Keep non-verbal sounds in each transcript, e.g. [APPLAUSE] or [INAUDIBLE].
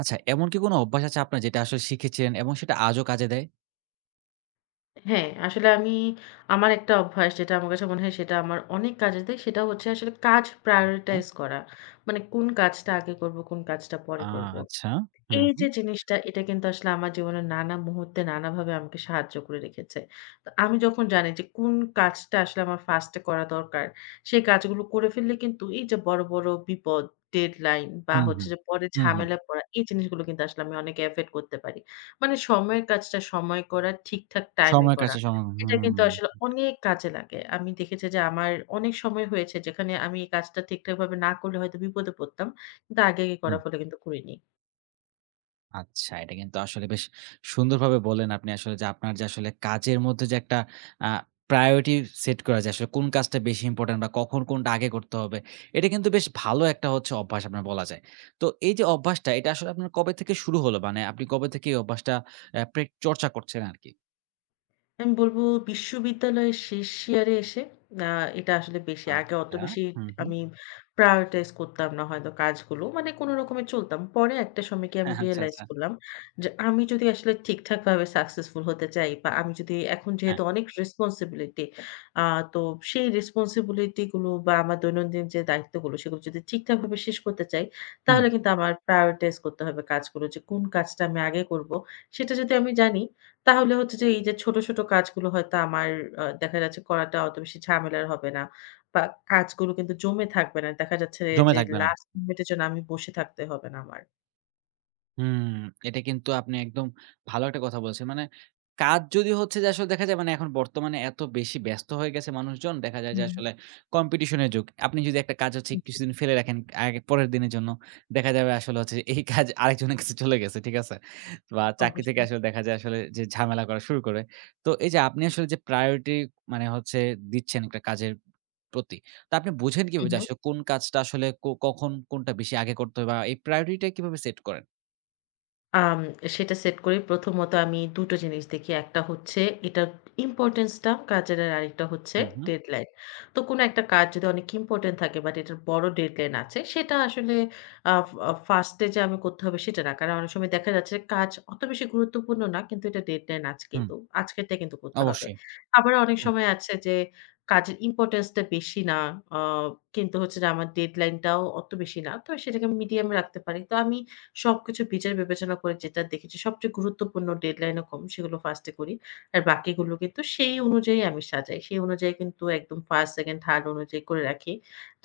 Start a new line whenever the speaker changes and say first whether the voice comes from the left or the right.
right: আচ্ছা, এমন কি কোনো অভ্যাস আছে আপনার যেটা আসলে শিখেছিলেন এবং সেটা আজও কাজে দেয়?
left: হ্যাঁ, আসলে আমার একটা অভ্যাস যেটা আমার কাছে মনে হয় সেটা আমার অনেক কাজে দেয়, সেটা হচ্ছে আসলে কাজ prioritize করা। মানে কোন কাজটা আগে করব, কোন কাজটা পরে
right: আ
left: করব।
right: আচ্ছা। হুম,
left: এই যে
right: হুম।
left: জিনিসটা, এটা কিন্তু আসলে আমার জীবনের নানা মুহূর্তে নানাভাবে আমাকে সাহায্য করে রেখেছে। তো আমি যখন জানি যে কোন কাজটা আসলে আমার ফার্স্ট এ করা দরকার, সেই কাজগুলো করে ফেললে কিন্তু এই যে বড়, বড় বিপদ, ডেডলাইন বা
right: হুম,
left: হচ্ছে
right: হুম।
left: যে পরে
right: হুম, হুম।
left: ঝামেলায় পড়া, এই জিনিসগুলো কিন্তু আসলে আমি অনেক এভয়েড করতে পারি। মানে সময়ের কাজটা সময়ে করা, ঠিকঠাক টাইম এ
right: সময়ের
left: করা।
right: কাছে সময়,
left: এটা
right: হুম,
left: কিন্তু আসলে অনেক কাজে লাগে। আমি দেখেছি যে আমার অনেক সময় হয়েছে যেখানে আমি এই কাজটা ঠিকঠাকভাবে না করলে হয়তো বিপদে পড়তাম। কিন্তু আগে, আগে
right: হুম।
left: করার ফলে কিন্তু করিনি।
right: আচ্ছা, এটা কিন্তু আসলে বেশ সুন্দরভাবে বললেন আপনি, আসলে যে আপনার যে আসলে কাজের মধ্যে যে একটা আ প্রায়োরিটি সেট করা, যে আসলে কোন কাজটা বেশি ইম্পোর্টেন্ট বা কখন কোনটা আগে করতে হবে। এটা কিন্তু বেশ ভালো একটা হচ্ছে অভ্যাস, আপনার বলা যায়। তো এই যে অভ্যাসটা, এটা আসলে আপনার কবে থেকে শুরু হলো? মানে আপনি কবে থেকে এই অভ্যাসটা আ প্রে চর্চা করছেন আরকি?
left: আমি বলব বিশ্ববিদ্যালয়ের শেষ ইয়ারে এসে আ এটা আসলে বেশি। আগে অত
right: আচ্ছা।
left: বেশি
right: হুম, হুম।
left: আমি prioritize করতাম না হয়তো কাজগুলো। মানে কোন রকমে চলতাম। পরে একটা সময় গিয়ে আমি
right: হ্যাঁ, হ্যাঁ, আচ্ছা,
left: realize
right: আচ্ছা।
left: করলাম যে আমি যদি আসলে ঠিকঠাকভাবে successful হতে চাই বা আমি যদি এখন
right: হ্যাঁ,
left: যেহেতু অনেক responsibility আ তো সেই responsibility গুলো বা আমার দৈনন্দিন যে দায়িত্বগুলো সেগুলো যদি ঠিকঠাকভাবে শেষ করতে চাই
right: হুম,
left: তাহলে কিন্তু আমার prioritize করতে হবে কাজগুলো যে কোন কাজটা আমি আগে করব। সেটা যদি আমি জানি তাহলে হচ্ছে যে এই যে ছোট, ছোট কাজগুলো হয়তো আমার দেখা যাচ্ছে করাটা অত বেশি ঝামেলার হবে না। বা কাজগুলো কিন্তু জমে থাকবে না। দেখা যাচ্ছে
right: জমে
left: যে
right: থাকবে না।
left: লাস্ট মিনিট এর জন্য আমি বসে থাকতে হবে না আমার।
right: হুম, এটা কিন্তু আপনি একদম ভালো একটা কথা বলছেন। মানে কাজ যদি হচ্ছে যে আসলে দেখা যায়, মানে এখন বর্তমানে এত বেশি ব্যস্ত হয়ে গেছে মানুষজন, দেখা যায় যে
left: হুম,
right: আসলে কম্পিটিশন এর যুগ। আপনি যদি একটা কাজ হচ্ছে
left: জি,
right: কিছুদিন ফেলে রাখেন আগে পরের দিনের জন্য, দেখা যাবে আসলে হচ্ছে এই কাজ আরেকজনের কাছে চলে গেছে। ঠিক আছে? বা চাকরি থেকে
left: অবশ্যই।
right: আসলে দেখা যায় আসলে যে ঝামেলা করা শুরু করে। তো এই যে আপনি আসলে যে প্রায়োরিটি, মানে হচ্ছে দিচ্ছেন একটা কাজের প্রতি। তো আপনি বুঝেন কিভাবে
left: হুম,
right: যে
left: হুম।
right: আসলে কোন কাজটা আসলে কখন কোনটা বেশি আগে করতে হবে, বা এই প্রায়োরিটি টা কিভাবে সেট করেন?
left: আম সেটা সেট করি প্রথমত আমি ২ টো জিনিস দেখি। একটা হচ্ছে এটার ইম্পোর্টেন্সটা কাজের, আর আরেকটা হচ্ছে
right: হুম, হুম,
left: ডেডলাইন। তো কোনো একটা কাজ যদি অনেক ইম্পোর্টেন্ট থাকে বাট এটার বড় ডেডলাইন আছে, সেটা আসলে আ আ ফার্স্ট এ যে আমি করতে হবে সেটা না। কারণ অনেক সময় দেখা যাচ্ছে কাজ অত বেশি গুরুত্বপূর্ণ না, কিন্তু এটা ডেডলাইন আজকে
right: হুম।
left: তো আজকেরটা কিন্তু করতে হবে।
right: অবশ্যই।
left: আবার অনেক
right: হুম,
left: সময় আছে যে কাজের ইম্পোর্টেন্স টা বেশি না, আ কিন্তু হচ্ছে যে আমার ডেডলাইন টাও অত বেশি না। তো সেটাকে মিডিয়াম রাখতে পারি। তো আমি সবকিছু বিচার বিবেচনা করে যেটা দেখেছি সবচেয়ে গুরুত্বপূর্ণ ডেডলাইন ও কম সেগুলো ফার্স্ট এ করি। আর বাকিগুলো কিন্তু সেই অনুযায়ী আমি সাজাই। সেই অনুযায়ী কিন্তু একদম ফার্স্ট, সেকেন্ড, থার্ড অনুযায়ী করে রাখি।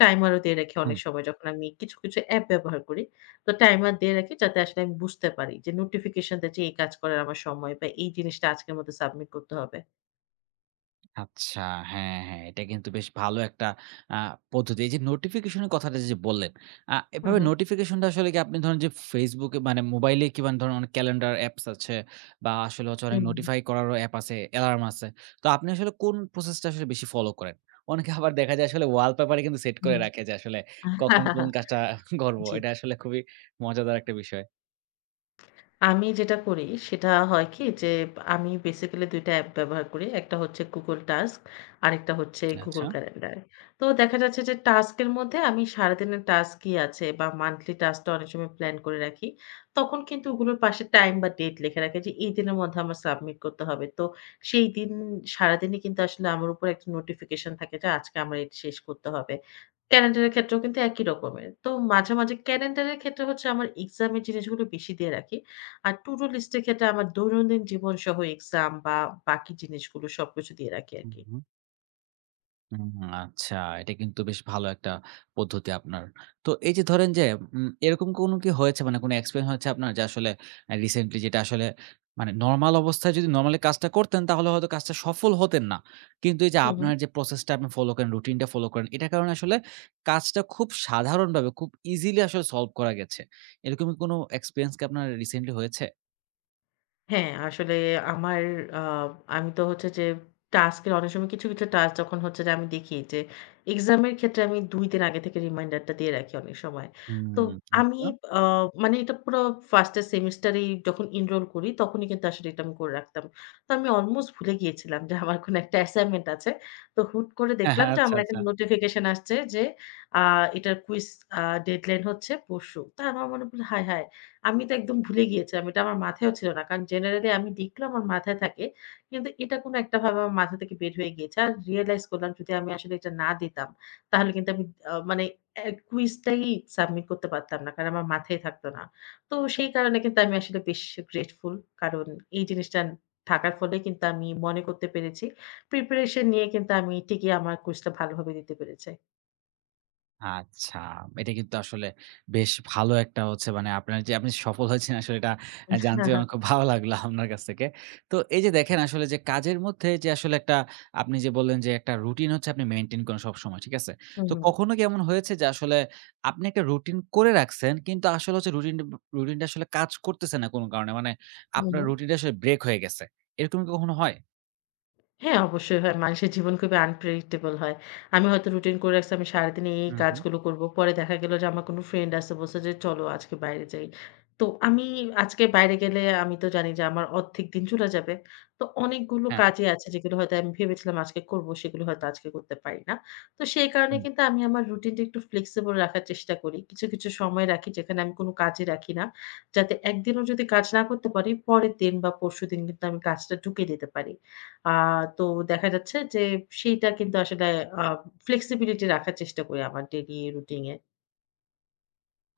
left: টাইমারও দিয়ে রাখি
right: হুম।
left: অনেক সময় যখন আমি কিছু, কিছু অ্যাপ ব্যবহার করি। তো টাইমার দিয়ে রাখি যাতে আসলে আমি বুঝতে পারি যে নোটিফিকেশন টা যে এই কাজ করার আমার সময় বা এই জিনিসটা আজকের মধ্যে সাবমিট করতে হবে।
right: আচ্ছা। হ্যাঁ, হ্যাঁ। এটা কিন্তু বেশ ভালো একটা আ পদ্ধতি। এই যে নোটিফিকেশন এর কথাটা যে বললেন,
left: হু,
right: এভাবে
left: হু।
right: নোটিফিকেশনটা আসলে কি আপনি ধরেন যে Facebook এ, মানে মোবাইলে, কি মানে ধরেন অনেক ক্যালেন্ডার অ্যাপস আছে বা আসলে হচ্ছে অনেক
left: হুম,
right: নোটিফাই করারও অ্যাপ আছে, অ্যালার্ম আছে। তো আপনি আসলে কোন প্রসেসটা আসলে বেশি ফলো করেন? অনেকে আবার দেখা যায় আসলে ওয়ালপেপারে কিন্তু সেট করে
left: হুম।
right: রাখে যে আসলে কখন কোন
left: [LAUGHS]
right: কাজটা করব।
left: জি।
right: এটা আসলে খুবই মজাদার একটা বিষয়।
left: আমি যেটা করি সেটা হয় কি যে আমি বেসিক্যালি ২ টা অ্যাপ ব্যবহার করি। একটা হচ্ছে Google Task আরেকটা হচ্ছে
right: আচ্ছা।
left: Google Calendar। তো দেখা যাচ্ছে যে টাস্কের মধ্যে আমি সারাদিনের টাস্ক কি আছে বা মান্থলি টাস্কটা অনেক সময় প্ল্যান করে রাখি। তখন কিন্তু ওগুলোর পাশে টাইম বা ডেট লিখে রাখি যে এই দিনের মধ্যে আমার সাবমিট করতে হবে। তো সেই দিন সারাদিনই কিন্তু আসলে আমার উপর একটা নোটিফিকেশন থাকে যে আজকে আমার এটা শেষ করতে হবে। ক্যালেন্ডারের ক্ষেত্রেও কিন্তু একই রকমের। তো মাঝে, মাঝে ক্যালেন্ডারের ক্ষেত্রে হচ্ছে আমার এক্সামের জিনিসগুলো বেশি দিয়ে রাখি। আর টু ডু লিস্ট এর ক্ষেত্রে আমার দৈনন্দিন জীবনসহ এক্সাম বা বাকি জিনিসগুলো সবকিছু দিয়ে রাখি
right: হু,
left: আরকি।
right: হু। হুম, আচ্ছা। এটা কিন্তু বেশ ভালো একটা পদ্ধতি আপনার। তো এই যে ধরেন যে, এরকম কোনো কি হয়েছে, মানে কোনো এক্সপেরিয়েন্স হয়েছে আপনার যে আসলে রিসেন্টলি যেটা আসলে, মানে নরমাল অবস্থায় যদি নরমালি কাজটা করতেন তাহলে হয়তো কাজটা সফল হতেন না। কিন্তু এই যে
left: হুম।
right: আপনার যে প্রসেসটা আপনি ফলো করেন, রুটিনটা ফলো করেন, এটার কারণে আসলে কাজটা খুব সাধারণভাবে খুব ইজিলি আসলে সলভ করা গেছে। এরকম কি কোনো এক্সপেরিয়েন্স কি আপনার রিসেন্টলি হয়েছে?
left: হ্যাঁ, আসলে আমার আ আমি তো হচ্ছে যে টাস্ক এর অনেক সময় কিছু, কিছু টাস্ক যখন হচ্ছে যে আমি দেখি যে এক্সাম এর ক্ষেত্রে আমি ২ দিন আগে থেকে রিমাইন্ডারটা দিয়ে রাখি অনেক সময়। তো
right: হুম,
left: আমি
right: আচ্ছা।
left: আ মানে এটা পুরো 1st এর সেমিস্টারেই যখন এনরোল করি তখনই কিন্তু আসলে এটা আমি করে রাখতাম। তো আমি অলমোস্ট ভুলে গিয়েছিলাম যে আমার কোনো একটা অ্যাসাইনমেন্ট আছে। তো হুট করে
right: হ্যাঁ,
left: দেখলাম
right: হ্যাঁ।
left: যে
right: আচ্ছা,
left: আমার একটা
right: আচ্ছা।
left: নোটিফিকেশন আসছে যে আ এটার কুইজ আ ডেডলাইন হচ্ছে পরশু। তো আমার মনে পড়লো হায়, হায়! আমি তো একদম ভুলে গিয়েছিলাম। এটা আমার মাথায়ও ছিল না। কারণ জেনারেলি আমি লিখলেও আমার মাথায় থাকে। কিন্তু এটা কোন একটাভাবে আমার মাথা থেকে বের হয়ে গিয়েছে। আর রিয়ালাইজ করলাম যদি আমি আসলে এটা না দিতাম, তাহলে কিন্তু আমি মানে কুইজটাই সাবমিট করতে পারতাম না। কারণ আমার মাথায় থাকতো না। তো সেই কারণে কিন্তু আমি আসলে বেশ গ্রেটফুল। কারণ এই জিনিসটা থাকার ফলে কিন্তু আমি মনে করতে পেরেছি। প্রিপারেশন নিয়ে কিন্তু আমি ঠিকই আমার কুইজটা ভালোভাবে দিতে পেরেছি।
right: আচ্ছা। এটা কিন্তু আসলে বেশ ভালো একটা হচ্ছে, মানে আপনার যে আপনি সফল হয়েছেন আসলে, এটা
left: [LAUGHS] হ্যাঁ,
right: জানতে
left: হ্যাঁ।
right: আমার খুব ভালো লাগলো আপনার কাছ থেকে। তো এই যে দেখেন আসলে যে কাজের মধ্যে যে আসলে একটা, আপনি যে বললেন যে একটা রুটিন হচ্ছে আপনি মেইনটেইন করেন সবসময়, ঠিক আছে?
left: হু,
right: তো
left: হু।
right: কখনো কি এমন হয়েছে যে আসলে আপনি একটা রুটিন করে রাখছেন কিন্তু আসলে হচ্ছে রুটিনটা আসলে কাজ করতেছে না কোনো কারণে? মানে
left: হু,
right: আপনার
left: হু।
right: রুটিনটা আসলে ব্রেক হয়ে গেছে। এরকম কি কখনো হয়?
left: হ্যাঁ, অবশ্যই হয়। মানুষের জীবন খুবই unpredictable হয়। আমি হয়তো রুটিন করে রাখছি আমি সারাদিনে এই
right: হুম, হুম।
left: কাজগুলো করব। পরে দেখা গেল যে আমার কোনো ফ্রেন্ড আছে বলছে যে, "চলো আজকে বাইরে যাই।" তো আমি আজকে বাইরে গেলে আমি তো জানি যে আমার অর্ধেক দিন চলে যাবে। তো অনেকগুলো
right: হ্যাঁ।
left: কাজই আছে যেগুলো হয়তো আমি ভেবেছিলাম আজকে করব সেগুলো হয়তো আজকে করতে পারি না। তো সেই কারণে
right: হুম।
left: কিন্তু আমি আমার রুটিনটা একটু ফ্লেক্সিবল রাখার চেষ্টা করি। কিছু, কিছু সময় রাখি যেখানে আমি কোনো কাজই রাখি না। যাতে একদিনও যদি কাজ না করতে পারি পরের দিন বা পরশুদিন কিন্তু আমি কাজটা ঢুকিয়ে দিতে পারি। আ তো দেখা যাচ্ছে যে সেইটা কিন্তু আসলে আ ফ্লেক্সিবিলিটি রাখার চেষ্টা করি আমার ডেইলি রুটিন এ।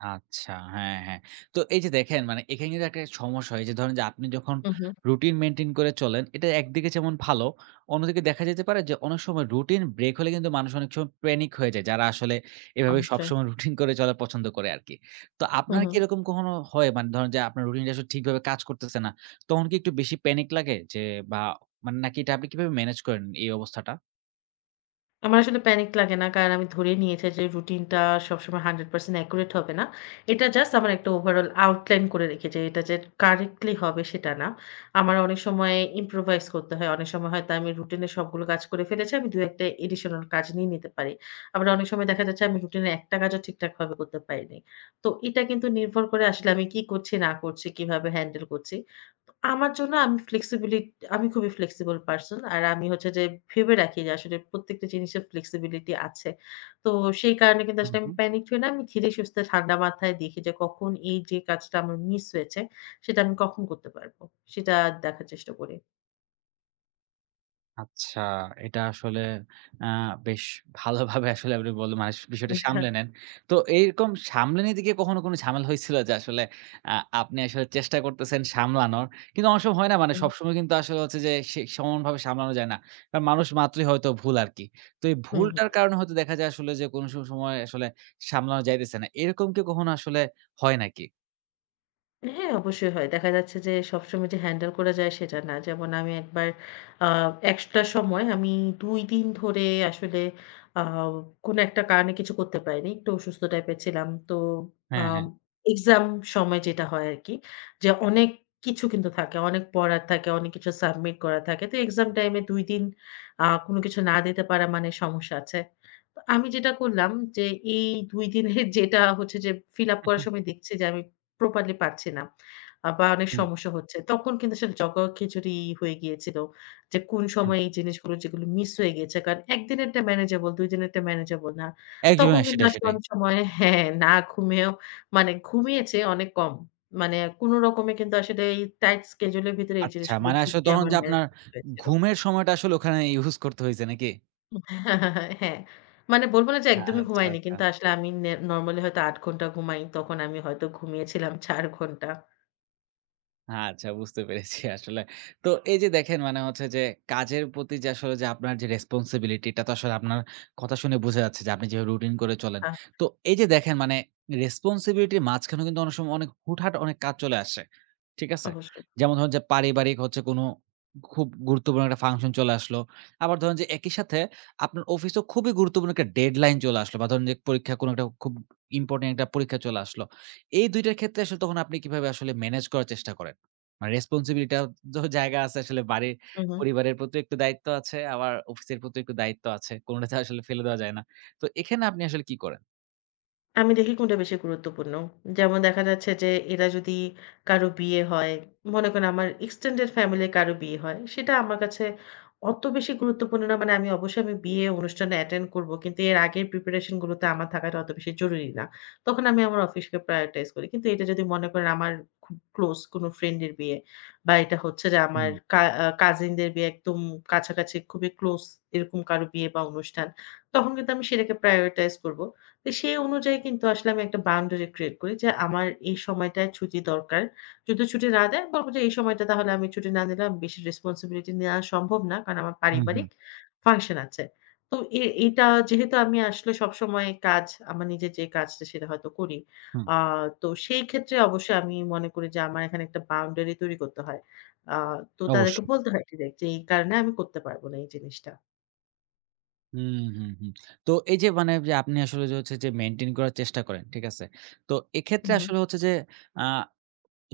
right: আচ্ছা, হ্যাঁ, হ্যাঁ। তো এই যে দেখেন মানে, এখানে কিন্তু একটা সমস্যা হয় যে ধরেন যে আপনি যখন
left: হুম, হুম।
right: রুটিন মেইনটেইন করে চলেন, এটা একদিকে যেমন ভালো, অন্যদিকে দেখা যেতে পারে যে অনেক সময় রুটিন ব্রেক হলে কিন্তু মানুষ অনেক সময় প্যানিক হয়ে যায়। যারা আসলে এভাবে
left: অবশ্যই।
right: সবসময় রুটিন করে চলা পছন্দ করে আরকি। তো
left: হু,
right: আপনার
left: হু।
right: কি এরকম কখনো হয়, মানে ধরেন যে আপনার রুটিনটা আসলে ঠিকভাবে কাজ করতেছে না, তখন কি একটু বেশি প্যানিক লাগে যে, বা মানে, নাকি এটা আপনি কিভাবে মেনেজ করেন এই অবস্থাটা?
left: আমার আসলে প্যানিক লাগে না। কারণ আমি ধরে নিয়েছি যে রুটিনটা সবসময় 100% অ্যাকুরেট হবে না। এটা জাস্ট আমার একটা ওভারঅল আউটলাইন করে রেখেছি। এটা যে কারেক্টলি হবে সেটা না। আমার অনেক সময় ইম্প্রোভাইজ করতে হয়। অনেক সময় হয়তো আমি রুটিনের সবগুলো কাজ করে ফেলেছি। আমি ২ ১ টা এডিশনাল কাজ নিয়ে নিতে পারি। আবার অনেক সময় দেখা যাচ্ছে আমি রুটিনের একটা কাজও ঠিকঠাকভাবে করতে পারিনি। তো এটা কিন্তু নির্ভর করে আসলে আমি কি করছি না করছি, কিভাবে হ্যান্ডেল করছি। আমার জন্য আমি খুবই ফ্লেক্সিবল পারসন। আর আমি হচ্ছে যে ভেবে রাখি যে আসলে প্রত্যেকটা জিনিসের ফ্লেক্সিবিলিটি আছে। তো সেই কারণে কিন্তু আসলে আমি প্যানিকড হই না। আমি ধীরে সুস্থে ঠান্ডা মাথায় দেখি যে কখন এই যে কাজটা আমার মিস হয়েছে সেটা আমি কখন করতে পারব। সেটা দেখার চেষ্টা করি।
right: আচ্ছা, এটা আসলে আ বেশ ভালোভাবে আসলে আপনি বললেন, মানে বিষয়টা সামলে
left: [LAUGHS]
right: নেন। তো এইরকম সামলে নিতে গিয়ে কখনো কোনো ঝামেলা হয়েছিল যে আসলে আ আপনি আসলে চেষ্টা করতেছেন সামলানোর। কিন্তু অনেক সময় হয় না, মানে
left: হুম।
right: সবসময় কিন্তু আসলে হচ্ছে যে সে সমানভাবে সামলানো যায় না। কারণ মানুষ মাত্রই হয়তো ভুল আরকি। তো এই
left: হুম।
right: ভুলটার কারণে হয়তো দেখা যায় আসলে যে কোনো সময় আসলে সামলানো যাইতেছে না। এরকম কি কখনো আসলে হয় নাকি?
left: হ্যাঁ, অবশ্যই হয়। দেখা যাচ্ছে যে সবসময় যে হ্যান্ডেল করা যায় সেটা না। যেমন আমি একবার আ একটা সময় আমি ২ দিন ধরে আসলে আ কোনো একটা কারণে কিছু করতে পারিনি। একটু অসুস্থ টাইপের ছিলাম। তো
right: হ্যাঁ,
left: আম
right: হ্যাঁ।
left: এক্সাম সময় যেটা হয় আরকি যে অনেক কিছু কিন্তু থাকে। অনেক পড়ার থাকে, অনেক কিছু সাবমিট করা থাকে। তো এক্সাম টাইমে ২ দিন কোনো কিছু না দিতে পারা মানে সমস্যা আছে। তো আমি যেটা করলাম যে এই ২ দিনের [LAUGHS] যেটা হচ্ছে যে fill up করার সময় দেখছি যে আমি properly পারছি না। বা অনেক
right: হুম,
left: সমস্যা হচ্ছে। তখন কিন্তু আসলে জগাখিচুড়ি হয়ে গিয়েছিল। যে কোন
right: হুম।
left: সময়ে এই জিনিসগুলো যেগুলো মিস হয়ে গিয়েছে। কারণ ১ দিনেরটা manageable, ২ দিনেরটা manageable না। তখন
right: একদমই
left: কিন্তু
right: সেটাই,
left: আসলে
right: সেটাই।
left: অনেক সময় হ্যাঁ, না ঘুমিয়েও মানে ঘুমিয়েছে অনেক কম। মানে কোন রকমে কিন্তু আসলে এই টাইট schedule এর ভিতরে এই
right: আচ্ছা,
left: জিনিসগুলো
right: মানে আসলে
left: ঢুকিয়ে
right: তখন
left: আমার
right: যে
left: ম্যানেজ
right: আপনার
left: করতে হয়েছিল।
right: ঘুমের সময়টা আসলে ওখানে ইউস করতে হয়েছে নাকি?
left: হ্যাঁ। হ্যাঁ। মানে বলব না যে একদমই
right: আচ্ছা,
left: ঘুমাইনি।
right: আচ্ছা।
left: কিন্তু আসলে আমি নরমালি হয়তো ৮ ঘন্টা ঘুমাই। তখন আমি হয়তো ঘুমিয়েছিলাম ৪ ঘন্টা।
right: আচ্ছা, বুঝতে পেরেছি আসলে। তো এই যে দেখেন মানে হচ্ছে যে কাজের প্রতি যে আসলে যে আপনার যে রেসপনসিবিলিটি, এটা তো আসলে আপনার কথা শুনে বোঝা যাচ্ছে যে আপনি যেভাবে রুটিন করে চলেন।
left: আ
right: তো এই যে দেখেন মানে, রেসপনসিবিলিটির মাঝখানেও কিন্তু অনেক সময় অনেক হুটহাট অনেক কাজ চলে আসে। ঠিক আছে?
left: অবশ্যই।
right: যেমন ধরেন যে পারিবারিক হচ্ছে কোনো খুব গুরুত্বপূর্ণ একটা ফাংশন চলে আসলো। আবার ধরেন যে একই সাথে আপনার অফিসেও খুবই গুরুত্বপূর্ণ একটা ডেডলাইন চলে আসলো, বা ধরেন যে পরীক্ষা, কোনো একটা খুব ইম্পোর্টেন্ট একটা পরীক্ষা চলে আসলো। এই ২ টার ক্ষেত্রে আসলে তখন আপনি কিভাবে আসলে মেনেজ করার চেষ্টা করেন? মানে রেসপনসিবিলিটি তো জায়গা আছে আসলে বাড়ির,
left: হু, হু।
right: পরিবারের প্রতিও একটু দায়িত্ব আছে, আবার অফিসের প্রতিও একটু দায়িত্ব আছে। কোনটাতে আসলে ফেলে দেওয়া যায় না। তো এখানে আপনি আসলে কি করেন?
left: আমি দেখি কোনটা বেশি গুরুত্বপূর্ণ। যেমন দেখা যাচ্ছে যে এরা যদি কারো বিয়ে হয়, মনে করেন আমার extended family র কারো বিয়ে হয়, সেটা আমার কাছে অত বেশি গুরুত্বপূর্ণ না। মানে আমি অবশ্যই আমি বিয়ে অনুষ্ঠানে attend করব। কিন্তু এর আগের preparation গুলোতে আমার থাকাটা অত বেশি জরুরি না। তখন আমি আমার অফিসকে prioritize করি। কিন্তু এটা যদি মনে করেন আমার খুব close কোনো ফ্রেন্ডের বিয়ে বা এটা হচ্ছে যে আমার
right: হুম,
left: কা আ কাজিনদের বিয়ে একদম কাছাকাছি খুবই close এরকম কারো বিয়ে বা অনুষ্ঠান, তখন কিন্তু আমি সেটাকে prioritize করব। তো সেই অনুযায়ী কিন্তু আসলে আমি একটা বাউন্ডারি ক্রিয়েট করি যে, আমার এই সময়টায় ছুটি দরকার। যদি ছুটি না দেয়, বলব যে এই সময়টা তাহলে আমি ছুটি না নিলে আমি বেশি রেসপনসিবিলিটি নেয়া সম্ভব না। কারণ আমার
right: হুম, হুম,
left: পারিবারিক ফাংশন আছে। তো এটা যেহেতু আমি আসলে সবসময় কাজ আমার নিজের যে কাজটা সেটা হয়তো করি।
right: হুম,
left: আ তো সেই ক্ষেত্রে অবশ্যই আমি মনে করি যে আমার এখানে একটা বাউন্ডারি তৈরি করতে হয়। আ তো তাদেরকে
right: অবশ্যই।
left: বলতে হয় ডিরেক্ট যে এই কারণে আমি করতে পারব না এই জিনিসটা।
right: হুম, হুম, হুম। তো এই যে মানে যে আপনি আসলে যে হচ্ছে যে মেইনটেইন করার চেষ্টা করেন, ঠিক আছে? তো এক্ষেত্রে
left: হুম,
right: আসলে হচ্ছে যে আ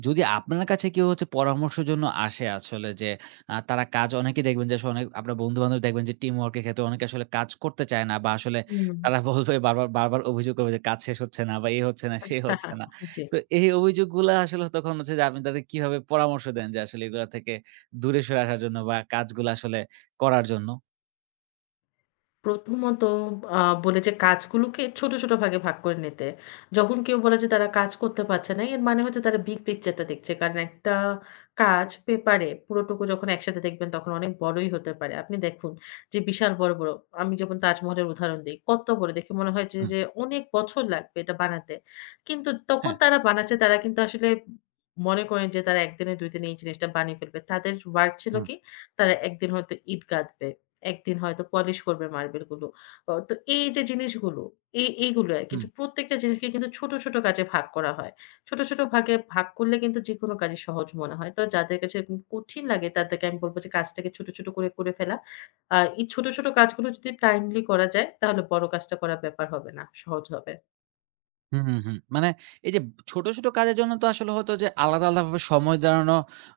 right: যদি আপনার কাছে কেউ হচ্ছে পরামর্শের জন্য আসে আসলে যে, তারা কাজ, অনেকেই দেখবেন যে আসলে অনেক আপনার বন্ধু-বান্ধব দেখবেন যে টিম ওয়ার্ক এর ক্ষেত্রে অনেকে আসলে কাজ করতে চায় না, বা আসলে
left: হুম।
right: তারা বলবে বারবার, বারবার অভিযোগ করবে যে কাজ শেষ হচ্ছে না, বা এই হচ্ছে না, সে হচ্ছে না।
left: [LAUGHS] জি।
right: তো এই অভিযোগগুলা আসলে তখন হচ্ছে যে আপনি তাদের কিভাবে পরামর্শ দেন যে আসলে এগুলা থেকে দূরে সরে আসার জন্য বা কাজগুলা আসলে করার জন্য?
left: প্রথমত আ বলে যে কাজগুলোকে ছোট, ছোট ভাগে ভাগ করে নিতে। যখন কেউ বলে যে তারা কাজ করতে পারছে না, এর মানে হচ্ছে তারা বিগ পিকচারটা দেখছে। কারণ একটা কাজ পেপারে পুরোটুকু যখন একসাথে দেখবেন তখন অনেক বড়ই হতে পারে। আপনি দেখুন যে বিশাল বড়, বড় আমি যেমন তাজমহলের উদাহরণ দেই। কত বড় দেখে মনে হয় যে,
right: হুম,
left: যে অনেক বছর লাগবে এটা বানাতে। কিন্তু তখন
right: হ্যাঁ।
left: তারা বানাচ্ছে তারা কিন্তু আসলে মনে করেন যে তারা ১ দিনে ২ দিনে এই জিনিসটা বানিয়ে ফেলবে। তাদের ওয়ার্ক ছিল
right: হুম।
left: কি? তারা ১ দিন হয়তো ইট গাঁথবে। একদিন হয়তো পলিশ করবে মার্বেল গুলো। তো এই যে জিনিসগুলো, এইগুলো আরকি যে
right: হুম।
left: প্রত্যেকটা জিনিসকে কিন্তু ছোট, ছোট কাজে ভাগ করা হয়। ছোট, ছোট ভাগে ভাগ করলে কিন্তু যেকোনো কাজই সহজ মনে হয়। তো যাদের কাছে এরকম কঠিন লাগে তাদেরকে আমি বলব যে কাজটাকে ছোট, ছোট করে, করে ফেলা। এই ছোট, ছোট কাজগুলো যদি টাইমলি করা যায় তাহলে বড় কাজটা করার ব্যাপার হবে না। সহজ হবে।
right: হুম, হুম, হুম। মানে এই যে ছোট, ছোট কাজের জন্য তো আসলে হয়তো যে আলাদা, আলাদাভাবে সময় দাঁড়ানো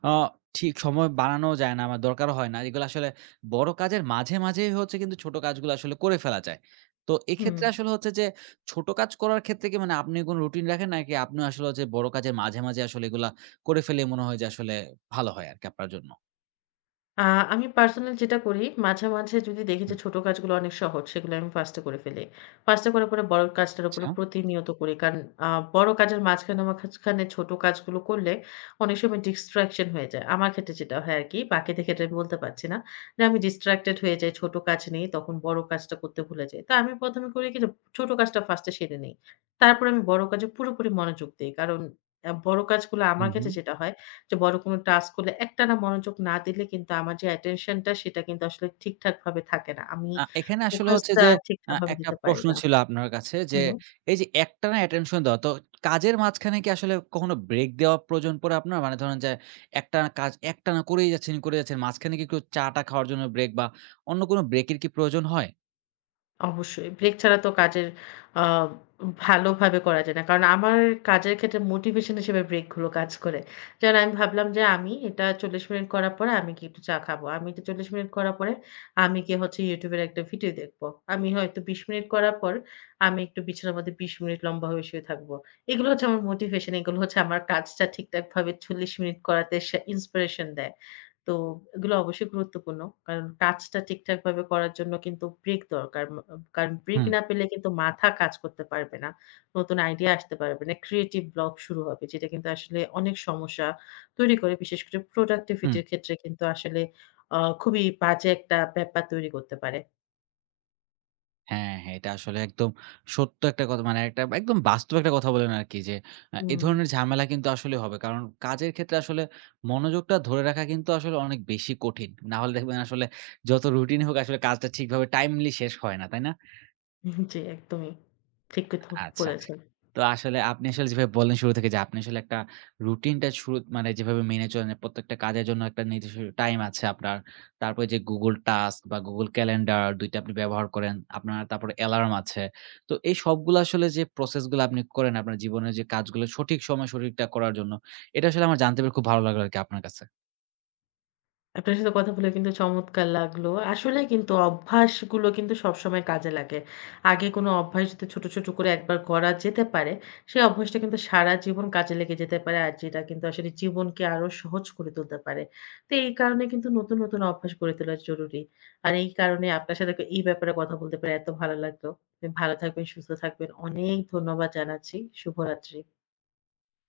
right: অ ঠিক সময় বানানো যায় না, আমার দরকার হয় না। এগুলো আসলে বড় কাজের মাঝে, মাঝেই হচ্ছে কিন্তু ছোট কাজগুলো আসলে করে ফেলা যায়। তো
left: হুম।
right: এক্ষেত্রে আসলে হচ্ছে যে ছোট কাজ করার ক্ষেত্রে কি, মানে আপনি কোন রুটিন রাখেন, নাকি আপনি আসলে হচ্ছে বড় কাজের মাঝে, মাঝে আসলে এগুলা করে ফেলে মনে হয় যে আসলে ভালো হয় আরকি আপনার জন্য?
left: আ আমি পার্সোনাল যেটা করি, মাঝে, মাঝে যদি দেখি যে
right: হুম,
left: ছোট কাজগুলো অনেক সহজ, সেগুলো আমি ফার্স্ট এ করে ফেলি। ফার্স্ট এ করার পরে বড় কাজটার উপরে
right: আচ্ছা।
left: প্রতিনিয়ত করি। কারণ আ বড় কাজের মাঝখানে, মাঝখানে ছোট কাজগুলো করলে অনেক সময় ডিস্ট্রাকশন হয়ে যায়। আমার ক্ষেত্রে যেটা হয় আরকি, বাকিদের ক্ষেত্রে আমি বলতে পারছি না। যে আমি ডিস্ট্রাক্টেড হয়ে যাই, ছোট কাজ নেই, তখন বড় কাজটা করতে ভুলে যাই। তো আমি প্রথম এ করি কি যে ছোট কাজটা ফার্স্ট এ সেরে নেই। তারপরে আমি বড় কাজে পুরোপুরি মনোযোগ দেই। কারণ বড় কাজগুলো
right: হু,
left: আমার
right: হু।
left: ক্ষেত্রে যেটা হয় যে বড় কোনো টাস্ক হলে একটানা মনোযোগ না দিলে কিন্তু আমার যে attention টা সেটা কিন্তু আসলে ঠিকঠাকভাবে থাকে না। আমি
right: এখানে আসলে হচ্ছে
left: ফোকাসটা
right: যে
left: ঠিকঠাকভাবে
right: একটা
left: দিতে পারি
right: প্রশ্ন
left: না।
right: ছিল আপনার কাছে যে,
left: হুম।
right: এই যে একটানা অ্যাটেনশন দেওয়া, তো কাজের মাঝখানে কি আসলে কখনো ব্রেক দেওয়া প্রয়োজন পড়ে আপনার? মানে ধরেন যে একটানা কাজ, একটানা করেই যাচ্ছেন, করে যাচ্ছেন। মাঝখানে কি কেউ চা-টা খাওয়ার জন্য ব্রেক, বা অন্য কোনো ব্রেকের কি প্রয়োজন হয়?
left: অবশ্যই। ব্রেক ছাড়া তো কাজের আ ভালোভাবে করা যায় না। কারণ আমার কাজের ক্ষেত্রে মোটিভেশন হিসেবে ব্রেক গুলো কাজ করে। যেমন আমি ভাবলাম যে আমি এটা ৪০ মিনিট করার পরে আমি গিয়ে একটু চা খাবো। আমি এটা ৪০ মিনিট করার পরে আমি গিয়ে হচ্ছে YouTube এর একটা ভিডিও দেখবো। আমি হয়তো ২০ মিনিট করার পর আমি একটু বিছানার মধ্যে ২০ মিনিট লম্বা হয়ে শুয়ে থাকবো। এগুলো হচ্ছে আমার মোটিভেশন। এগুলো হচ্ছে আমার কাজটা ঠিকঠাকভাবে ৪০ মিনিট করাতে সে ইন্সপিরেশন দেয়। তো এগুলো অবশ্যই গুরুত্বপূর্ণ। কারণ কাজটা ঠিকঠাকভাবে করার জন্য কিন্তু ব্রেক দরকার। কারণ ব্রেক
right: হুম,
left: না পেলে কিন্তু মাথা কাজ করতে পারবে না। নতুন আইডিয়া আসতে পারবে না। ক্রিয়েটিভ ব্লক শুরু হবে। যেটা কিন্তু আসলে অনেক সমস্যা তৈরি করে। বিশেষ করে প্রোডাক্টিভিটি
right: হুম।
left: র ক্ষেত্রে কিন্তু আসলে খুবই বাজে একটা ব্যাপার তৈরি করতে পারে।
right: হ্যাঁ, হ্যাঁ, এটা আসলে একদম সত্য একটা কথা, মানে একটা একদম বাস্তব একটা কথা বলেন আরকি যে এ
left: হুম,
right: ধরনের ঝামেলা কিন্তু আসলে হবে। কারণ কাজের ক্ষেত্রে আসলে মনোযোগটা ধরে রাখা কিন্তু আসলে অনেক বেশি কঠিন। না হলে দেখবেন আসলে যত রুটিন হোক, আসলে কাজটা ঠিকভাবে টাইমলি শেষ হয় না, তাই না?
left: জি একদমই। ঠিক কথা
right: আচ্ছা।
left: বলেছেন।
right: তো আসলে আপনি আসলে যেভাবে বললেন শুরু থেকে যে আপনি আসলে একটা রুটিনটা শুরু, মানে যেভাবে মেনে চলেন, প্রত্যেকটা কাজের জন্য একটা নির্দিষ্ট টাইম আছে আপনার। তারপরে যে Google টাস্ক বা Google ক্যালেন্ডার ২ টা আপনি ব্যবহার করেন। আপনার তারপরে অ্যালার্ম আছে। তো এই সবগুলো আসলে যে প্রসেস গুলো আপনি করেন আপনার জীবনের যে কাজগুলো সঠিক সময়ে সঠিকটা করার জন্য, এটা আসলে আমার জানতে পেরে খুব ভালো লাগলো আরকি আপনার কাছে।
left: আপনার সাথে কথা বলে কিন্তু চমৎকার লাগলো। আসলে কিন্তু অভ্যাসগুলো কিন্তু সবসময় কাজে লাগে। আগে কোনো অভ্যাস যদি ছোট, ছোট করে একবার গড়া যেতে পারে, সেই অভ্যাসটা কিন্তু সারা জীবন কাজে লেগে যেতে পারে। আর যেটা কিন্তু আসলে জীবনকে আরো সহজ করে তুলতে পারে। তো এই কারণে কিন্তু নতুন, নতুন অভ্যাস গড়ে তোলা জরুরি। আর এই কারণে আপনার সাথে এই ব্যাপারে কথা বলতে পেরে এত ভালো লাগলো। আপনি ভালো থাকবেন, সুস্থ থাকবেন। অনেক ধন্যবাদ জানাচ্ছি। শুভরাত্রি।